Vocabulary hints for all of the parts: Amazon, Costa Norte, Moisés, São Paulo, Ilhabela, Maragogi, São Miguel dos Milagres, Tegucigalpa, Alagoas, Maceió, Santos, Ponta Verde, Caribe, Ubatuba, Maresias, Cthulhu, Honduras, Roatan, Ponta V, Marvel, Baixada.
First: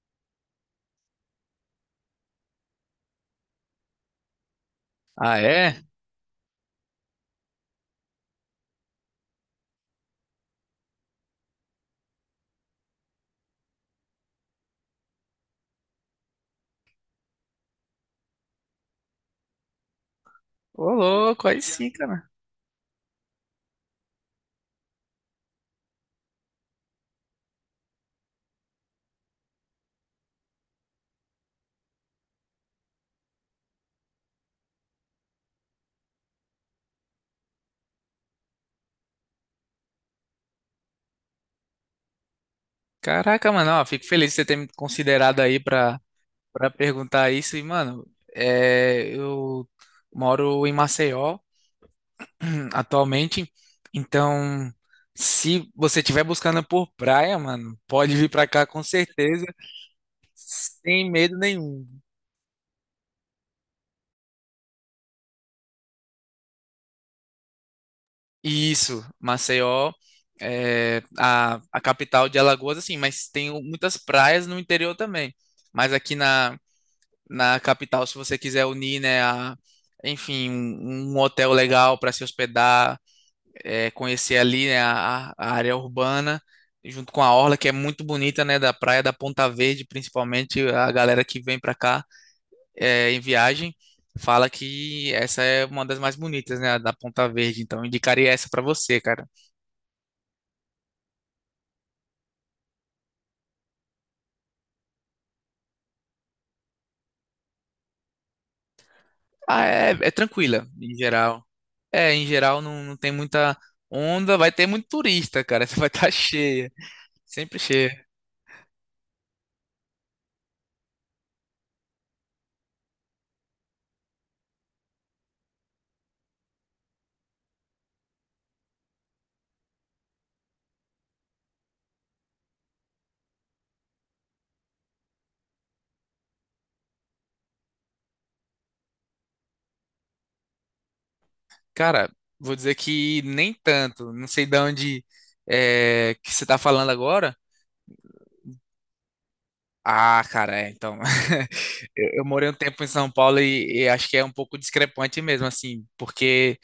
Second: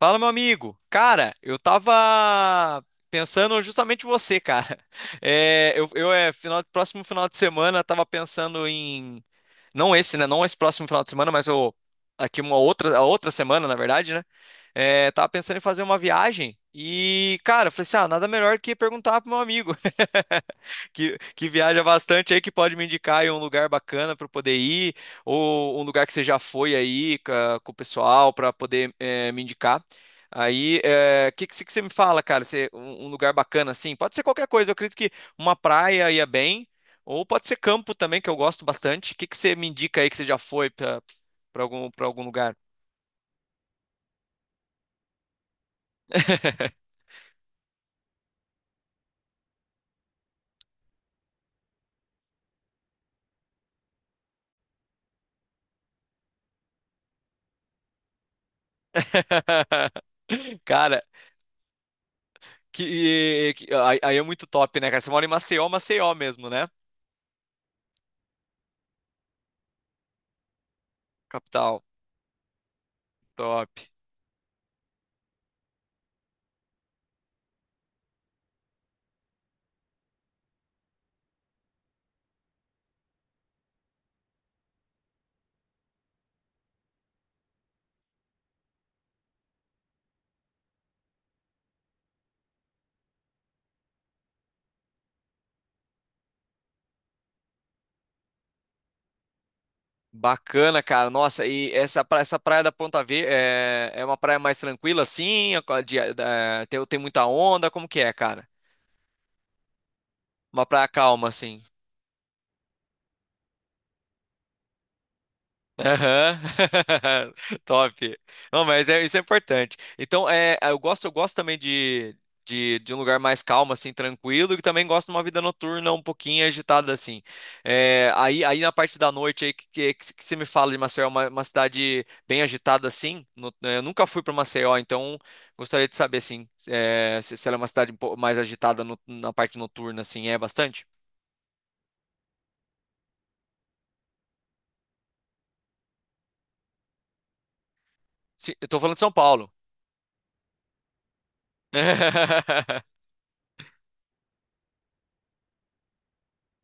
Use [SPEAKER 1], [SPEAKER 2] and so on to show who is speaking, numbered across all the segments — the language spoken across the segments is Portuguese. [SPEAKER 1] Fala, meu amigo. Cara, eu tava pensando justamente em você, cara.
[SPEAKER 2] Ah,
[SPEAKER 1] É,
[SPEAKER 2] é?
[SPEAKER 1] eu final, próximo final de semana tava pensando em não esse, né? Não esse próximo final de semana, mas eu. Aqui uma outra, a outra semana, na verdade, né? É, tava pensando em fazer uma viagem e, cara, falei assim: ah, nada melhor que perguntar pro meu amigo
[SPEAKER 2] Ô,
[SPEAKER 1] que,
[SPEAKER 2] louco,
[SPEAKER 1] que
[SPEAKER 2] aí
[SPEAKER 1] viaja
[SPEAKER 2] sim, cara.
[SPEAKER 1] bastante aí, que pode me indicar aí um lugar bacana para poder ir, ou um lugar que você já foi aí com o pessoal para poder me indicar. Aí, o que você me fala, cara? Você, um lugar bacana, assim? Pode ser qualquer coisa, eu acredito que uma praia ia bem. Ou pode ser campo também, que eu gosto bastante. O que que você me indica aí que você já foi para para algum lugar?
[SPEAKER 2] Caraca, mano, ó, fico feliz de você ter me considerado aí pra perguntar isso. E, mano, eu moro em Maceió atualmente, então se você estiver buscando por praia, mano, pode vir pra cá com certeza,
[SPEAKER 1] Cara,
[SPEAKER 2] sem medo nenhum.
[SPEAKER 1] aí é muito top, né, cara? Você mora em Maceió, Maceió mesmo, né?
[SPEAKER 2] Isso, Maceió é a
[SPEAKER 1] Capital.
[SPEAKER 2] capital de Alagoas, assim, mas tem
[SPEAKER 1] Top.
[SPEAKER 2] muitas praias no interior também. Mas aqui na capital, se você quiser unir, né, a, enfim, um hotel legal para se hospedar, conhecer ali, né, a área urbana, junto com a orla, que é muito bonita, né, da praia da Ponta Verde, principalmente a galera que vem para cá em viagem fala que essa é uma das mais bonitas, né, a da Ponta Verde. Então indicaria essa para você, cara.
[SPEAKER 1] Bacana, cara. Nossa, e essa, essa praia da Ponta V é uma praia mais tranquila, assim? Tem, tem muita onda? Como que é, cara?
[SPEAKER 2] Ah, é tranquila,
[SPEAKER 1] Uma praia
[SPEAKER 2] em
[SPEAKER 1] calma,
[SPEAKER 2] geral.
[SPEAKER 1] assim.
[SPEAKER 2] É, em geral não, não tem muita onda, vai ter muito turista, cara. Você vai estar
[SPEAKER 1] Aham.
[SPEAKER 2] cheia, sempre
[SPEAKER 1] Top.
[SPEAKER 2] cheia.
[SPEAKER 1] Não, mas é, isso é importante. Então, é, eu gosto também de, de um lugar mais calmo, assim, tranquilo, e também gosto de uma vida noturna um pouquinho agitada, assim. É, aí na parte da noite aí que você me fala de Maceió, uma cidade bem agitada, assim. Eu nunca fui para Maceió, então gostaria de saber, assim, é, se ela é uma cidade um pouco mais agitada na parte noturna, assim, é bastante?
[SPEAKER 2] Cara, vou dizer que nem tanto. Não sei de onde que você tá falando agora.
[SPEAKER 1] Sim, eu tô falando de São Paulo.
[SPEAKER 2] Ah, cara, é, então. Eu morei um tempo em São Paulo e acho que é um pouco discrepante mesmo, assim, porque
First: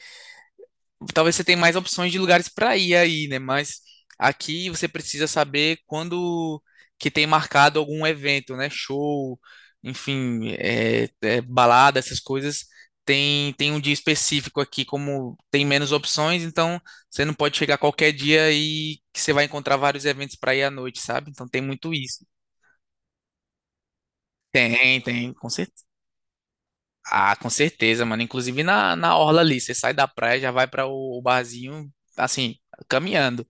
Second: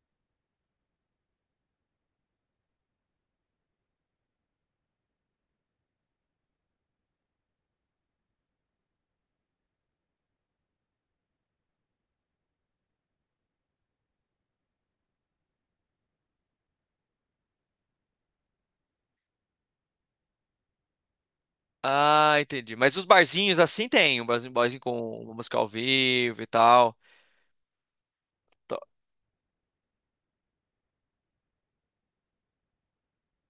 [SPEAKER 2] talvez você tenha mais opções de lugares para ir aí, né? Mas aqui você precisa saber quando que tem marcado algum evento, né? Show, enfim, balada, essas coisas. Tem, tem um dia específico aqui, como tem menos opções, então você não pode chegar qualquer dia e que você vai encontrar vários eventos para ir à noite, sabe? Então tem muito isso.
[SPEAKER 1] Ah, entendi. Mas os barzinhos assim tem, um barzinho
[SPEAKER 2] Tem,
[SPEAKER 1] com
[SPEAKER 2] tem,
[SPEAKER 1] uma
[SPEAKER 2] com
[SPEAKER 1] música ao
[SPEAKER 2] certeza.
[SPEAKER 1] vivo e tal.
[SPEAKER 2] Ah, com certeza, mano. Inclusive
[SPEAKER 1] To-
[SPEAKER 2] na orla ali, você sai da praia, já vai para o barzinho, assim, caminhando.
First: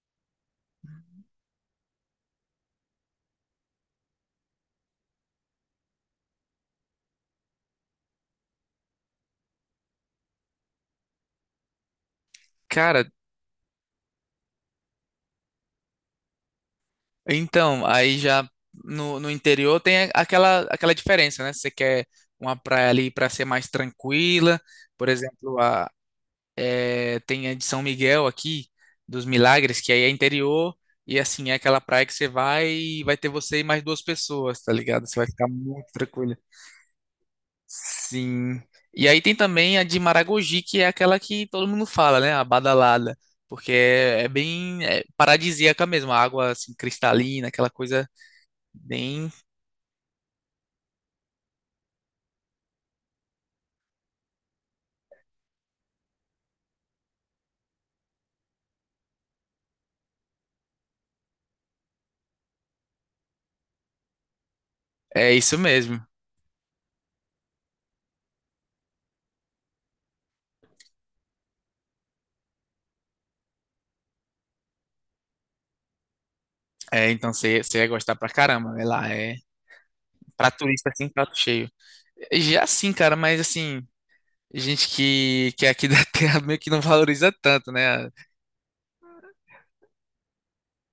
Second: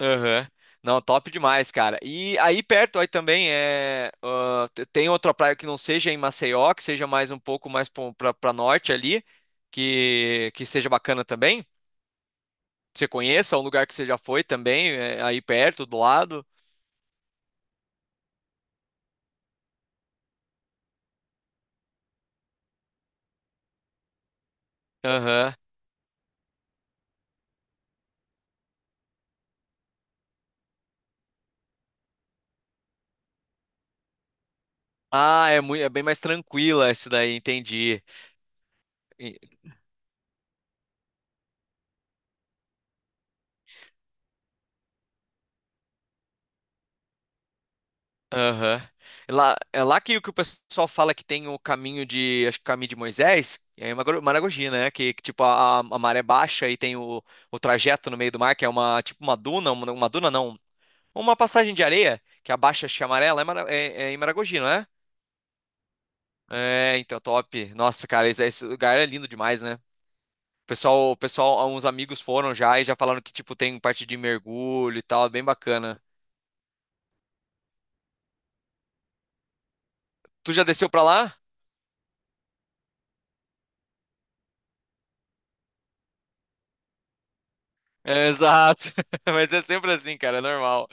[SPEAKER 1] Aham. Não, top demais, cara. E aí perto aí também é ah, tem outra praia que não seja em Maceió, que seja mais um pouco mais pra, pra norte ali, que seja bacana também. Que
[SPEAKER 2] Cara,
[SPEAKER 1] você conheça, um lugar que você já foi também, é, aí perto, do lado.
[SPEAKER 2] então, aí já no interior tem aquela, aquela diferença, né? Se você quer uma praia ali para ser mais tranquila, por
[SPEAKER 1] Aham.
[SPEAKER 2] exemplo, tem a de São Miguel aqui, dos Milagres, que aí é interior, e assim, é aquela praia que você vai e vai ter você e mais duas pessoas, tá ligado? Você vai ficar
[SPEAKER 1] Ah, é muito, é
[SPEAKER 2] muito
[SPEAKER 1] bem mais
[SPEAKER 2] tranquilo.
[SPEAKER 1] tranquila esse daí, entendi.
[SPEAKER 2] Sim. E aí tem também a de Maragogi, que é aquela que todo mundo fala, né? A badalada. Porque paradisíaca mesmo, a água assim, cristalina, aquela coisa
[SPEAKER 1] Aham.
[SPEAKER 2] bem,
[SPEAKER 1] É lá, é lá que o pessoal fala que tem o caminho de, acho que o caminho de Moisés, é uma Maragogi, né? Tipo a maré baixa e tem o trajeto no meio do mar, que é uma tipo uma duna, uma duna não, uma passagem de areia que abaixa, acho que é amarela, é, é em Maragogi, não é?
[SPEAKER 2] é isso mesmo.
[SPEAKER 1] É, então, top. Nossa, cara, esse lugar é lindo demais, né? O pessoal, uns amigos foram já e já falaram que, tipo, tem parte de mergulho e tal, é bem bacana.
[SPEAKER 2] É, então você ia gostar pra caramba, né? Lá é pra
[SPEAKER 1] Tu já desceu
[SPEAKER 2] turista
[SPEAKER 1] pra
[SPEAKER 2] assim, prato
[SPEAKER 1] lá?
[SPEAKER 2] cheio. Já sim, cara, mas assim, gente que é aqui da terra meio que não valoriza tanto, né?
[SPEAKER 1] É, exato. Mas é sempre assim, cara, é normal.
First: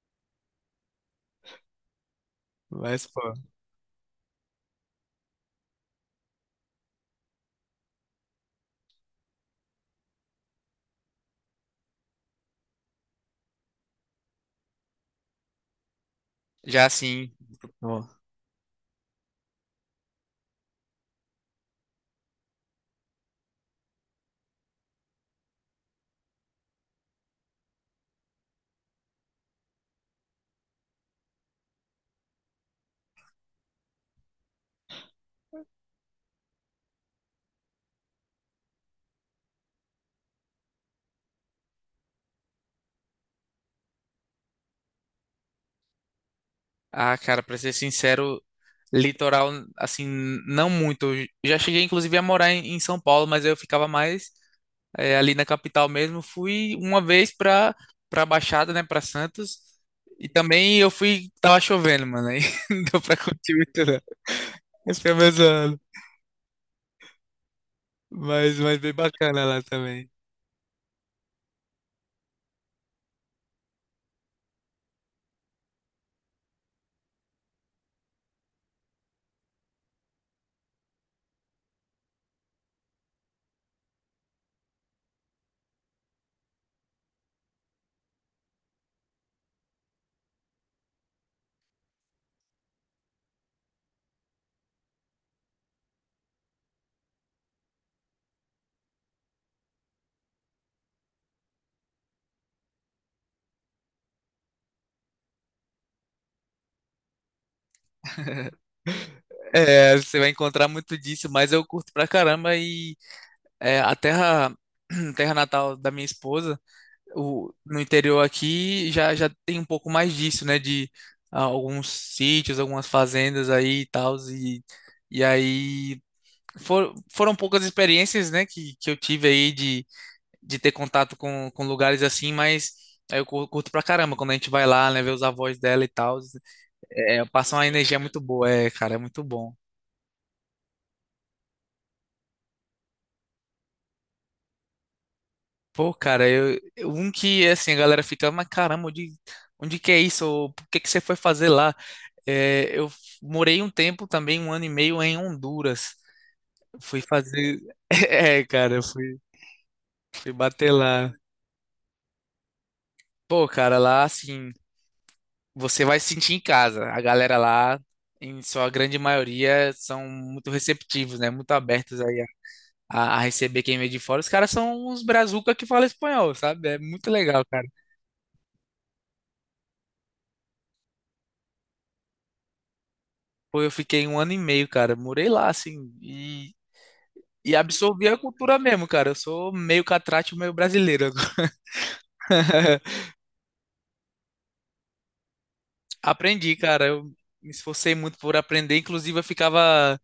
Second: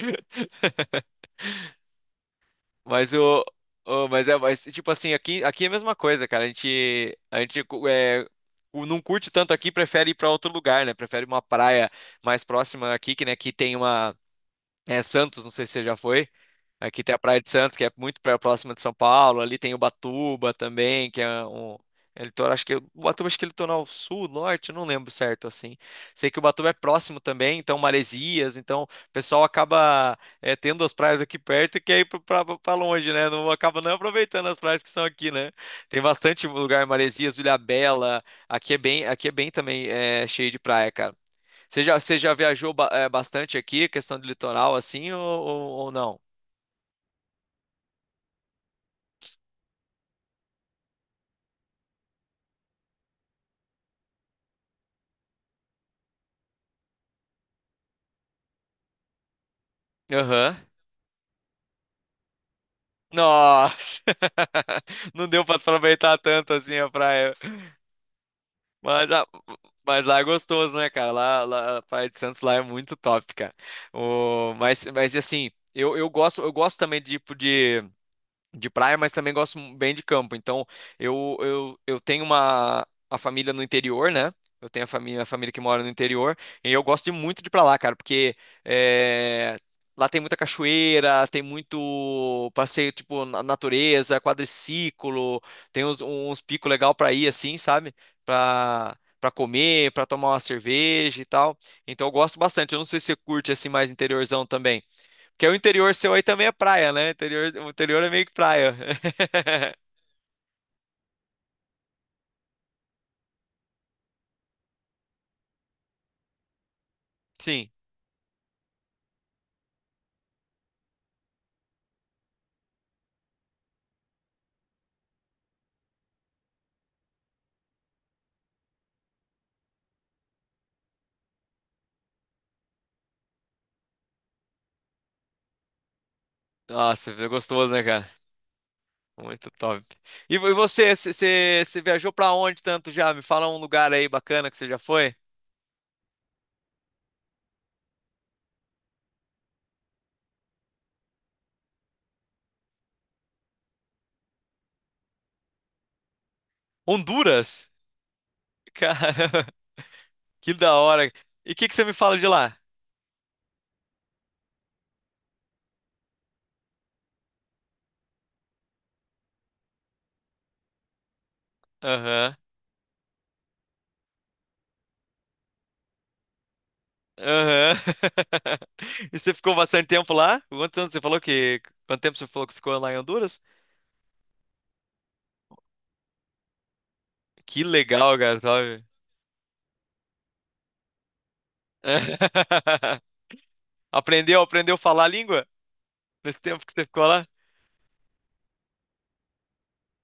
[SPEAKER 2] Mas,
[SPEAKER 1] Mas
[SPEAKER 2] pô,
[SPEAKER 1] mas é, mas, tipo assim, aqui, aqui é a mesma coisa, cara. A gente não curte tanto aqui, prefere ir pra outro lugar, né? Prefere uma praia mais próxima aqui, que, né, que tem uma é Santos, não sei se você já foi.
[SPEAKER 2] já
[SPEAKER 1] Aqui tem a
[SPEAKER 2] assim,
[SPEAKER 1] Praia de Santos, que é
[SPEAKER 2] pô.
[SPEAKER 1] muito próxima de São Paulo. Ali tem Ubatuba também, que é um. É litoral, acho que Ubatuba acho que é litoral sul, norte, eu não lembro certo assim. Sei que Ubatuba é próximo também, então Maresias, então o pessoal acaba é, tendo as praias aqui perto e quer ir pra longe, né? Não acaba não aproveitando as praias que são aqui, né? Tem bastante lugar, Maresias, Ilhabela. Aqui é bem também é, cheio de praia, cara. Você já viajou bastante aqui, questão de litoral assim ou, ou não?
[SPEAKER 2] Ah, cara, pra ser sincero, litoral, assim, não muito. Eu já cheguei inclusive a morar em, em São Paulo, mas eu ficava mais. É, ali na capital mesmo. Fui uma vez pra Baixada, né, pra Santos. E
[SPEAKER 1] Aham.
[SPEAKER 2] também eu fui, tava chovendo, mano, aí não deu pra curtir muito, não.
[SPEAKER 1] Nossa!
[SPEAKER 2] Esse foi
[SPEAKER 1] Não
[SPEAKER 2] meu
[SPEAKER 1] deu pra
[SPEAKER 2] zoando.
[SPEAKER 1] aproveitar tanto assim a praia.
[SPEAKER 2] Mas bem
[SPEAKER 1] Mas,
[SPEAKER 2] bacana lá
[SPEAKER 1] mas
[SPEAKER 2] também.
[SPEAKER 1] lá é gostoso, né, cara? A Praia de Santos lá é muito top, cara. O, mas assim, eu gosto também de, tipo, de praia, mas também gosto bem de campo. Então, eu tenho uma a família no interior, né? Eu tenho a família que mora no interior, e eu gosto de muito de ir pra lá, cara, porque é, lá tem muita cachoeira, tem muito passeio, tipo, na natureza, quadriciclo, tem uns picos legal pra ir, assim, sabe? Pra comer, pra tomar uma cerveja e tal. Então, eu gosto bastante. Eu não sei se você curte, assim, mais interiorzão também. Que é o interior seu aí também é praia, né? Interior, o interior é meio que praia.
[SPEAKER 2] É, você vai encontrar muito disso, mas eu curto pra caramba e a terra, terra natal da minha esposa, o,
[SPEAKER 1] Sim.
[SPEAKER 2] no interior aqui, já, já tem um pouco mais disso, né, de ah, alguns sítios, algumas fazendas aí e tal, e aí foram poucas experiências, né, que eu tive aí de ter contato com lugares assim, mas aí eu curto pra caramba quando a gente vai lá, né, ver os avós dela e tal.
[SPEAKER 1] Nossa,
[SPEAKER 2] É, é,
[SPEAKER 1] é
[SPEAKER 2] passa uma
[SPEAKER 1] gostoso, né,
[SPEAKER 2] energia
[SPEAKER 1] cara?
[SPEAKER 2] muito boa, é, cara, é muito
[SPEAKER 1] Muito
[SPEAKER 2] bom.
[SPEAKER 1] top. E você viajou pra onde tanto já? Me fala um lugar aí bacana que você já foi.
[SPEAKER 2] Pô, cara, um que assim, a galera fica, mas caramba, onde, onde que é isso? Ou por que que você foi fazer lá? É, eu morei um tempo também, 1 ano e meio, em Honduras. Fui fazer.
[SPEAKER 1] Honduras?
[SPEAKER 2] É, cara,
[SPEAKER 1] Caramba,
[SPEAKER 2] fui
[SPEAKER 1] que
[SPEAKER 2] bater
[SPEAKER 1] da hora.
[SPEAKER 2] lá.
[SPEAKER 1] E o que que você me fala de lá?
[SPEAKER 2] Pô, cara, lá assim. Você vai se sentir em casa. A galera lá, em sua grande maioria, são muito receptivos, né? Muito abertos aí
[SPEAKER 1] Aham,
[SPEAKER 2] a receber quem vem de fora. Os caras são uns brazuca que falam espanhol, sabe? É muito legal, cara.
[SPEAKER 1] aham. E você ficou bastante tempo lá? Quanto tempo você falou que... Quanto tempo você falou que ficou lá em Honduras?
[SPEAKER 2] Pô, eu fiquei 1 ano e meio, cara. Morei lá, assim, e
[SPEAKER 1] Que
[SPEAKER 2] absorvi a
[SPEAKER 1] legal, cara,
[SPEAKER 2] cultura
[SPEAKER 1] sabe?
[SPEAKER 2] mesmo, cara. Eu sou meio catrate, meio brasileiro.
[SPEAKER 1] Aprendeu, aprendeu a falar a língua? Nesse
[SPEAKER 2] Aprendi,
[SPEAKER 1] tempo que você
[SPEAKER 2] cara. Eu
[SPEAKER 1] ficou lá?
[SPEAKER 2] me esforcei muito por aprender. Inclusive,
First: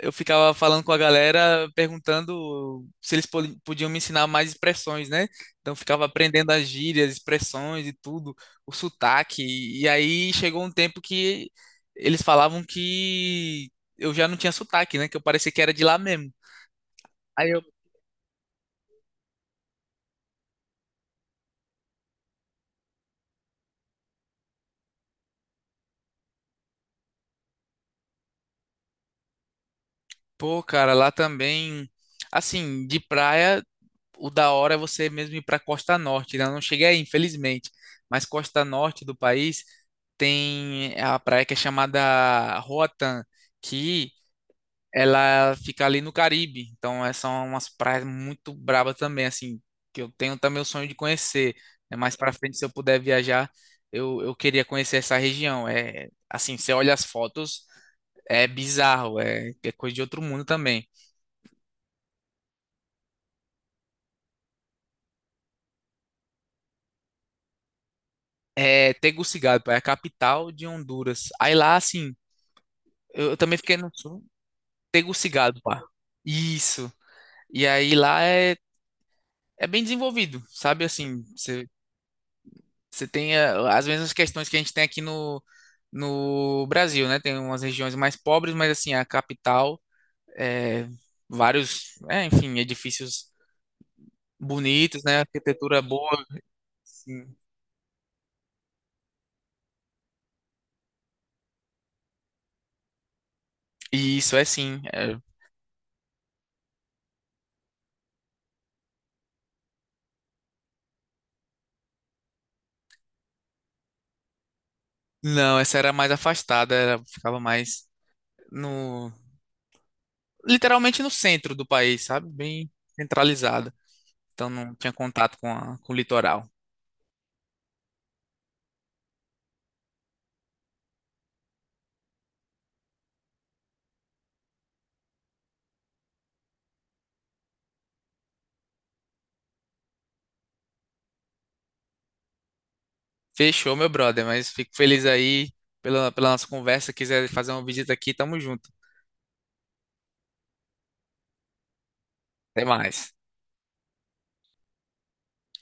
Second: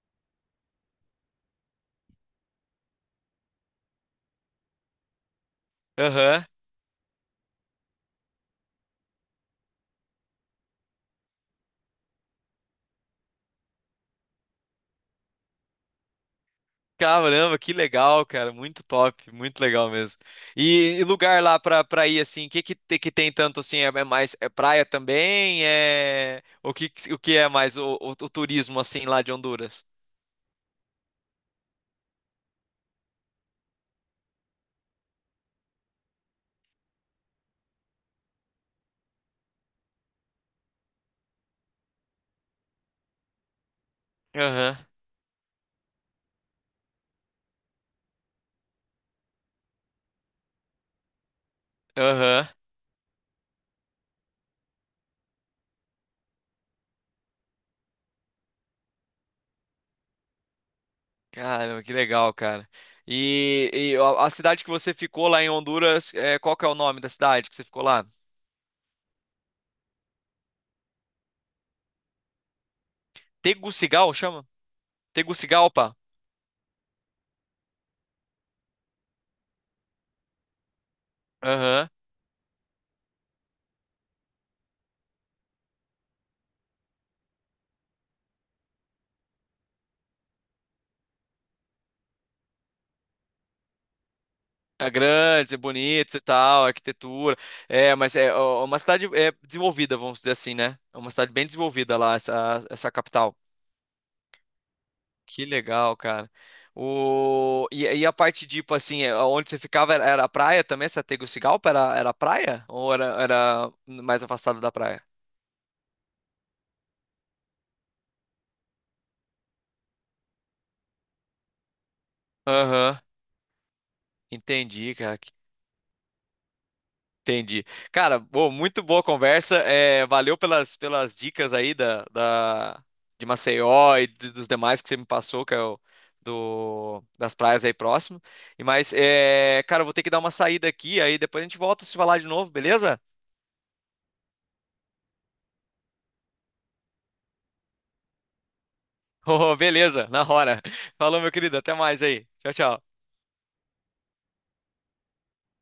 [SPEAKER 2] eu ficava falando com a galera, perguntando se eles podiam me ensinar mais expressões, né? Então eu ficava
[SPEAKER 1] Aham.
[SPEAKER 2] aprendendo as gírias, expressões e tudo, o sotaque. E aí chegou um tempo que eles falavam que eu já não tinha sotaque, né? Que eu parecia que era de lá mesmo. Aí
[SPEAKER 1] Caramba,
[SPEAKER 2] eu,
[SPEAKER 1] que legal, cara. Muito top, muito legal mesmo. E lugar lá pra, pra ir, assim, o que que, que tem tanto, assim, é, é mais, é praia também? É... O que, o que é mais o turismo, assim, lá de Honduras?
[SPEAKER 2] pô, cara, lá também, assim, de praia o da hora é você mesmo ir para Costa Norte, né? Eu não cheguei aí, infelizmente. Mas Costa Norte do país tem a praia que é chamada Roatan, que
[SPEAKER 1] Aham,
[SPEAKER 2] ela fica ali no Caribe. Então, é- são umas praias muito brabas também, assim, que eu tenho também o sonho de conhecer, né? Mais para
[SPEAKER 1] aham.
[SPEAKER 2] frente, se eu puder viajar, eu queria conhecer essa região. É, assim, você olha as fotos, é bizarro, é coisa de outro mundo também.
[SPEAKER 1] Caramba, que legal, cara. E a cidade que você ficou lá em Honduras, é, qual que é o nome da cidade que você ficou lá?
[SPEAKER 2] É Tegucigalpa, é a capital de Honduras. Aí lá, assim, eu também fiquei no
[SPEAKER 1] Tegucigal,
[SPEAKER 2] sul,
[SPEAKER 1] chama?
[SPEAKER 2] Tegucigalpa.
[SPEAKER 1] Tegucigalpa?
[SPEAKER 2] Isso. E aí lá é, é bem desenvolvido, sabe? Assim,
[SPEAKER 1] Aham.
[SPEAKER 2] você tem as mesmas questões que a gente tem aqui no Brasil, né? Tem umas regiões mais pobres, mas assim, a capital, é, enfim, edifícios
[SPEAKER 1] É
[SPEAKER 2] bonitos, né?
[SPEAKER 1] grandes, é
[SPEAKER 2] Arquitetura
[SPEAKER 1] bonitos e
[SPEAKER 2] boa.
[SPEAKER 1] tal, a
[SPEAKER 2] Sim.
[SPEAKER 1] arquitetura. É, mas é ó, é uma cidade é, desenvolvida, vamos dizer assim, né? É uma cidade bem desenvolvida lá, essa capital.
[SPEAKER 2] E isso é sim. É.
[SPEAKER 1] Que legal, cara. O... E, e a parte, tipo assim, é, onde você ficava era, era praia também? Essa Tegucigalpa era, era praia? Ou era, era mais afastado da praia?
[SPEAKER 2] Não, essa era mais afastada, era, ficava mais no, literalmente no centro do país, sabe? Bem
[SPEAKER 1] Aham,
[SPEAKER 2] centralizada. Então não tinha
[SPEAKER 1] entendi, cara.
[SPEAKER 2] contato com, com o litoral.
[SPEAKER 1] Entendi. Cara, bom, muito boa conversa. É, valeu pelas, pelas dicas aí de Maceió e dos demais que você me passou, que é o do, das praias aí próximo. E mas, é, cara, eu vou ter que dar uma saída aqui, aí depois a gente volta a se falar de novo, beleza?
[SPEAKER 2] Fechou, meu brother, mas fico feliz aí pela, pela nossa conversa. Quiser fazer uma visita aqui, tamo junto.
[SPEAKER 1] Oh, beleza, na hora. Falou, meu querido, até mais aí. Tchau,
[SPEAKER 2] Até
[SPEAKER 1] tchau.
[SPEAKER 2] mais.